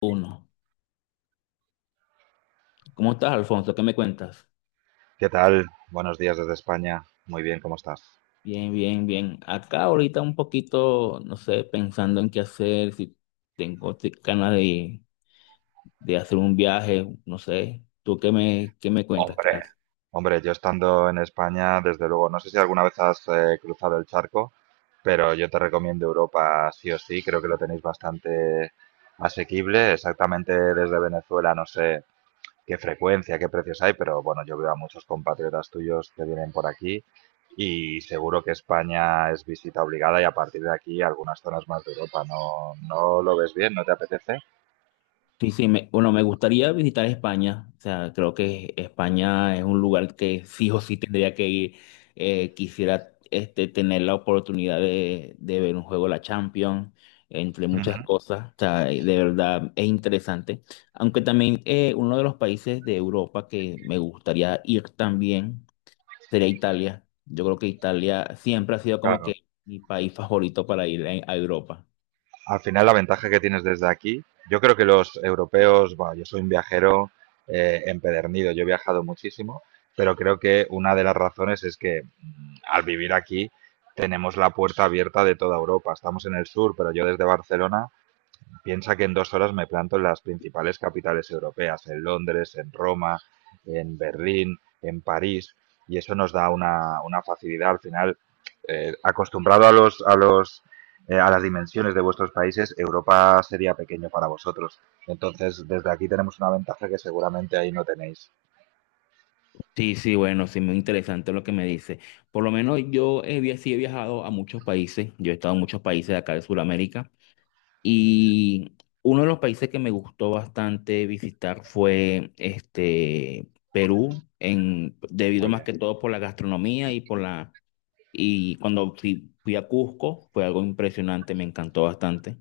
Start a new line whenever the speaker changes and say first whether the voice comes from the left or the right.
left: Uno. ¿Cómo estás, Alfonso? ¿Qué me cuentas?
right: ¿Qué tal? Buenos días desde España. Muy bien, ¿cómo estás?
left: Bien, bien, bien. Acá ahorita un poquito, no sé, pensando en qué hacer, si ganas de hacer un viaje, no sé. ¿Tú qué me cuentas? ¿Qué
right: Hombre,
left: haces?
right: Hombre, yo estando en España, desde luego, no sé si alguna vez has cruzado el charco, pero yo te recomiendo Europa sí o sí, creo que lo tenéis bastante asequible. Exactamente desde Venezuela, no sé qué frecuencia, qué precios hay, pero bueno, yo veo a muchos compatriotas tuyos que vienen por aquí y seguro que España es visita obligada y a partir de aquí algunas zonas más de Europa. ¿No lo ves bien? ¿No te apetece?
left: Sí, sí, bueno, me gustaría visitar España. O sea, creo que España es un lugar que sí o sí tendría que ir. Quisiera este, tener la oportunidad de ver un juego de la Champions, entre muchas
right: Ujú.
left: cosas. O sea, de verdad es interesante. Aunque también uno de los países de Europa que me gustaría ir también sería Italia. Yo creo que Italia siempre ha sido como
right: Claro,
left: que mi país favorito para ir a Europa.
right: al final la ventaja que tienes desde aquí, yo creo que los europeos, bueno, yo soy un viajero empedernido, yo he viajado muchísimo, pero creo que una de las razones es que al vivir aquí tenemos la puerta abierta de toda Europa. Estamos en el sur, pero yo desde Barcelona piensa que en 2 horas me planto en las principales capitales europeas, en Londres, en Roma, en Berlín, en París, y eso nos da una facilidad al final. Acostumbrado a a las dimensiones de vuestros países, Europa sería pequeño para vosotros. Entonces, desde aquí tenemos una ventaja que seguramente ahí no tenéis.
left: Sí, sí, bueno, sí, muy interesante lo que me dice. Por lo menos yo sí he viajado a muchos países, yo he estado en muchos países de acá de Sudamérica y uno de los países que me gustó bastante visitar fue este Perú, en, debido
right: Muy
left: más
right: bien.
left: que todo por la gastronomía y por la... Y cuando fui a Cusco fue algo impresionante, me encantó bastante.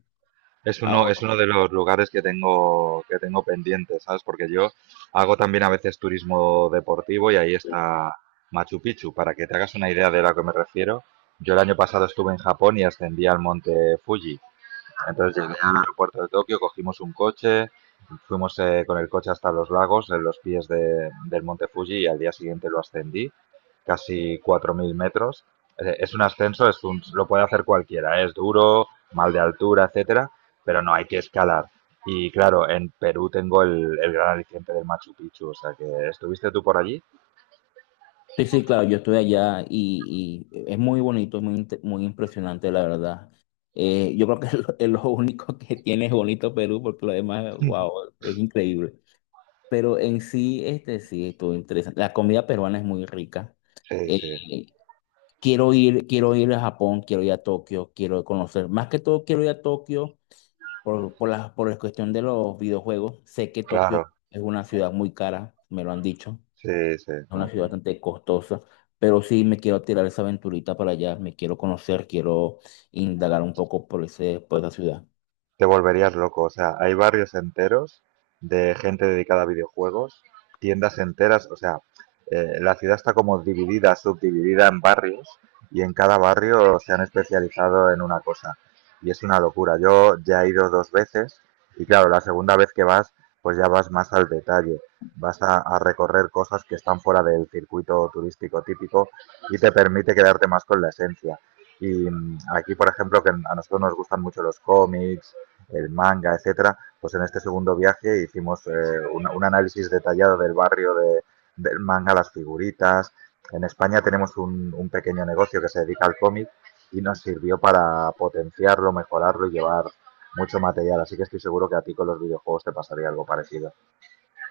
right: Es uno de los lugares que tengo pendiente, ¿sabes? Porque yo hago también a veces turismo deportivo y ahí está Machu Picchu. Para que te hagas una idea de lo que me refiero, yo el año pasado estuve en Japón y ascendí al monte Fuji. Vale, entonces llegué al aeropuerto de Tokio, cogimos un coche, fuimos con el coche hasta los lagos, en los del monte Fuji, y al día siguiente lo ascendí, casi 4.000 metros. Es un ascenso, es un, lo puede hacer cualquiera, ¿eh? Es duro, mal de altura, etcétera, pero no hay que escalar. Y claro, en Perú tengo el gran aliciente del Machu Picchu, o sea que, ¿estuviste tú por allí?
left: Sí, sí, claro, yo estoy allá y es muy bonito, es muy impresionante, la verdad. Yo creo que es es lo único que tiene es bonito Perú, porque lo demás, wow, es increíble. Pero en sí, este sí, estuvo interesante. La comida peruana es muy rica.
right: Sí, sí,
left: Eh, quiero quiero ir a Japón, quiero ir a Tokio, quiero conocer. Más que todo, quiero ir a Tokio por la cuestión de los videojuegos. Sé que Tokio
right: claro,
left: es una ciudad muy cara, me lo han dicho.
right: sí, sí.
left: Es una ciudad bastante costosa, pero sí me quiero tirar esa aventurita para allá, me quiero conocer, quiero indagar un poco por por esa ciudad.
right: Te volverías loco. O sea, hay barrios enteros de gente dedicada a videojuegos, tiendas enteras, o sea, la ciudad está como dividida, subdividida en barrios y en cada barrio se han especializado en una cosa. Y es una locura. Yo ya he ido dos veces y claro, la segunda vez que vas, pues ya vas más al detalle. A recorrer cosas que están fuera del circuito turístico típico y te permite quedarte más con la esencia. Y aquí, por ejemplo, que a nosotros nos gustan mucho los cómics, el manga, etcétera, pues en este segundo viaje hicimos análisis detallado del barrio del manga, las figuritas. En España tenemos un pequeño negocio que se dedica al cómic y nos sirvió para potenciarlo, mejorarlo y llevar mucho material. Así que estoy seguro que a ti con los videojuegos te pasaría algo parecido.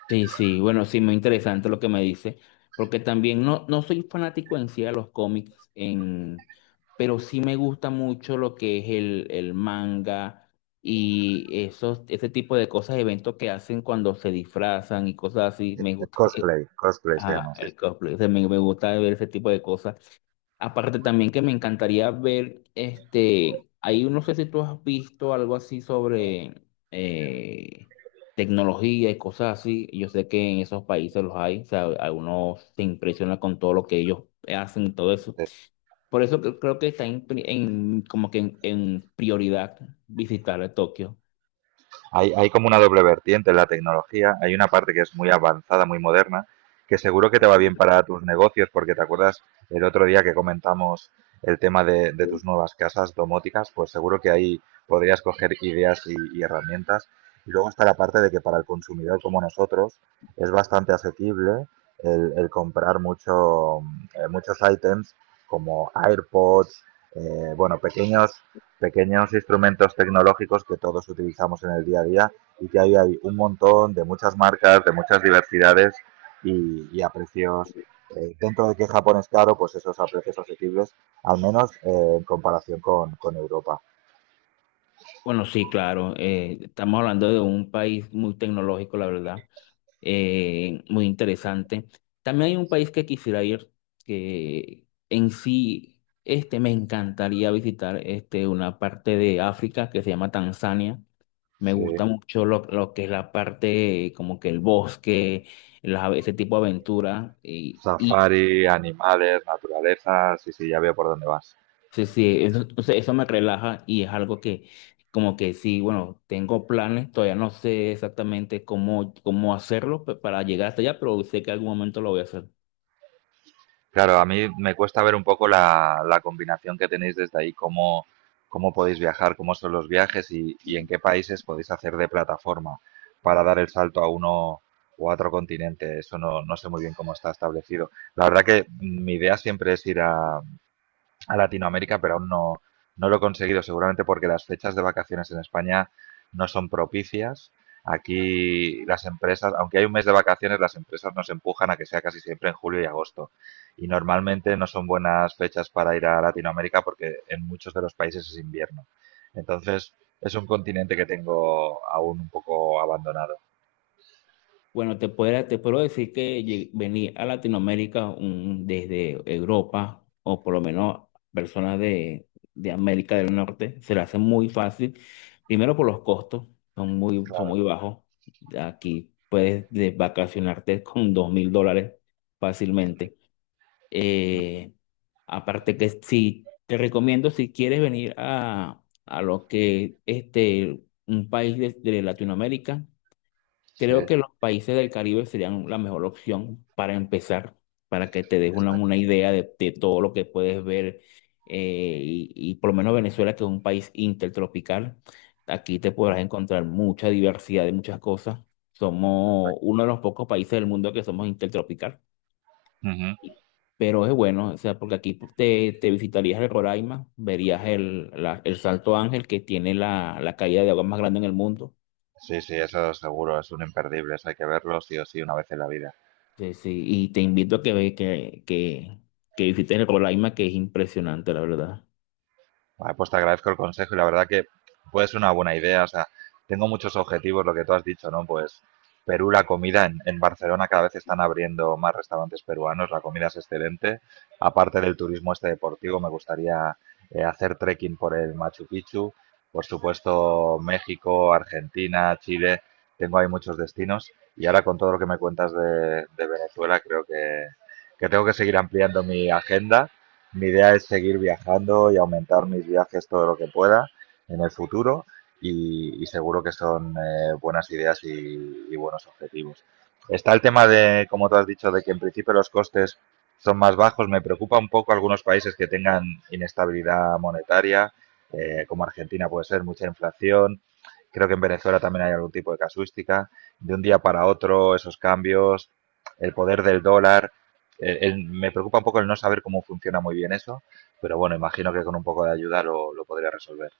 left: Sí, sí, bueno, sí, muy interesante lo que me dice, porque también no soy fanático en sí de los cómics, en, pero sí me gusta mucho lo que es el manga y ese tipo de cosas, eventos que hacen cuando se disfrazan y cosas así, me
right: El
left: gusta.
right: cosplay, cosplay se
left: Ah,
right: llama así.
left: el cosplay, o sea, me gusta ver ese tipo de cosas. Aparte también que me encantaría ver, este, ahí no sé si tú has visto algo así sobre eh, tecnología y cosas así. Yo sé que en esos países los hay, o sea, a uno se impresiona con todo lo que ellos hacen y todo eso. Por eso creo que está como que en prioridad visitar a Tokio.
right: Hay como una doble vertiente en la tecnología. Hay una parte que es muy avanzada, muy moderna, que seguro que te va bien para tus negocios, porque te acuerdas el otro día que comentamos el tema de tus nuevas casas domóticas, pues seguro que ahí podrías coger ideas y herramientas. Y luego está la parte de que para el consumidor como nosotros es bastante asequible el comprar mucho, muchos ítems como AirPods, bueno, pequeños instrumentos tecnológicos que todos utilizamos en el día a día y que ahí hay un montón de muchas marcas, de muchas diversidades y a precios, dentro de que Japón es caro, pues esos a precios asequibles, al menos en comparación con Europa.
left: Bueno, sí, claro, estamos hablando de un país muy tecnológico, la verdad. Muy interesante. También hay un país que quisiera ir, que en sí este, me encantaría visitar este, una parte de África que se llama Tanzania. Me
right: Sí,
left: gusta mucho lo que es la parte, como que el bosque, ese tipo de aventura. Y
right: safari, animales, naturaleza, sí, sí, ya veo por dónde vas.
left: sí, sí, eso, o sea, eso me relaja y es algo que, como que sí, bueno, tengo planes, todavía no sé exactamente cómo hacerlo para llegar hasta allá, pero sé que algún momento lo voy a hacer.
right: Claro, a mí me cuesta ver un poco la combinación que tenéis desde ahí, cómo, cómo podéis viajar, cómo son los viajes y en qué países podéis hacer de plataforma para dar el salto a uno o a otro continente. Eso no sé muy bien cómo está establecido. La verdad que mi idea siempre es ir a Latinoamérica, pero aún no, no lo he conseguido, seguramente porque las fechas de vacaciones en España no son propicias. Aquí las empresas, aunque hay un mes de vacaciones, las empresas nos empujan a que sea casi siempre en julio y agosto. Y normalmente no son buenas fechas para ir a Latinoamérica porque en muchos de los países es invierno. Entonces, es un continente que tengo aún un poco abandonado.
left: Bueno, te puedo decir que venir a Latinoamérica desde Europa o por lo menos personas de América del Norte se le hace muy fácil. Primero por los costos, son
right: Claro.
left: muy bajos. Aquí puedes vacacionarte con $2,000 fácilmente. Eh, Aparte que si te recomiendo, si quieres venir a lo que este, un país de Latinoamérica.
right: Sí,
left: Creo que los países del Caribe serían la mejor opción para empezar, para que te des una
right: exacto.
left: idea de todo lo que puedes ver. Y por lo menos Venezuela, que es un país intertropical, aquí te podrás encontrar mucha diversidad de muchas cosas. Somos
right: Exacto.
left: uno de los pocos países del mundo que somos intertropical.
right: Ujú.
left: y- Pero es bueno, o sea, porque aquí te visitarías el Roraima, verías el Salto Ángel, que tiene la caída de agua más grande en el mundo.
right: Sí, sí, eso seguro, es un imperdible, eso hay que verlo sí o sí una vez en la vida.
left: Sí, sí, y te invito a que visites el Colaima, que es impresionante, la verdad.
right: Vale, pues te agradezco el consejo y la verdad que puede ser una buena idea. O sea, tengo muchos objetivos, lo que tú has dicho, ¿no? Pues Perú, la comida en Barcelona cada vez están abriendo más restaurantes peruanos, la comida es excelente. Aparte del turismo este deportivo, me gustaría hacer trekking por el Machu Picchu. Por supuesto, México, Argentina, Chile, tengo ahí muchos destinos. Y ahora con todo lo que me cuentas de Venezuela, creo que tengo que seguir ampliando mi agenda. Mi idea es seguir viajando y aumentar mis viajes todo lo que pueda en el futuro y seguro que son buenas ideas y buenos objetivos. Está el tema de, como tú has dicho, de que en principio los costes son más bajos. Me preocupa un poco algunos países que tengan inestabilidad monetaria, como Argentina puede ser, mucha inflación. Creo que en Venezuela también hay algún tipo de casuística. De un día para otro, esos cambios, el poder del dólar, me preocupa un poco el no saber cómo funciona muy bien eso, pero bueno, imagino que con un poco de ayuda lo podría resolver.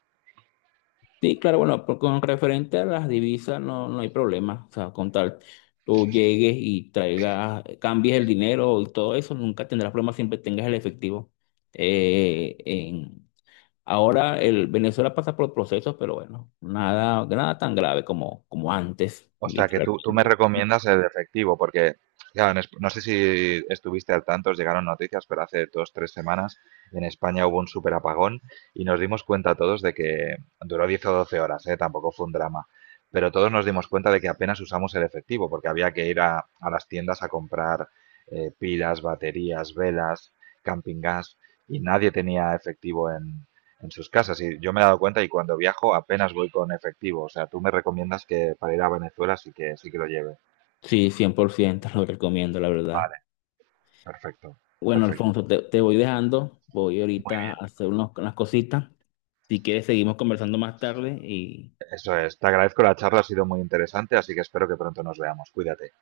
left: Sí, claro, bueno, con referente a las divisas no hay problema. O sea, con tal tú llegues y traigas, cambies el dinero y todo eso, nunca tendrás problema, siempre tengas el efectivo. Eh, en, ahora el Venezuela pasa por procesos, pero bueno, nada, nada tan grave como, como antes,
right: O sea, que tú me
left: literalmente.
right: recomiendas el efectivo, porque, claro, en no sé si estuviste al tanto, os llegaron noticias, pero hace 2, 3 semanas en España hubo un súper apagón y nos dimos cuenta todos de que duró 10 o 12 horas, ¿eh? Tampoco fue un drama, pero todos nos dimos cuenta de que apenas usamos el efectivo, porque había que ir a las tiendas a comprar pilas, baterías, velas, camping gas, y nadie tenía efectivo en sus casas. Y yo me he dado cuenta y cuando viajo apenas voy con efectivo. O sea, tú me recomiendas que para ir a Venezuela sí sí que lo lleve.
left: Sí, 100% lo recomiendo, la verdad.
right: Vale, perfecto,
left: Bueno,
right: perfecto.
left: Alfonso, te voy dejando. Voy
right: Muy
left: ahorita a
right: bien.
left: hacer unas cositas. Si quieres, seguimos conversando más tarde y,
right: Eso es. Te agradezco la charla, ha sido muy interesante, así que espero que pronto nos veamos. Cuídate.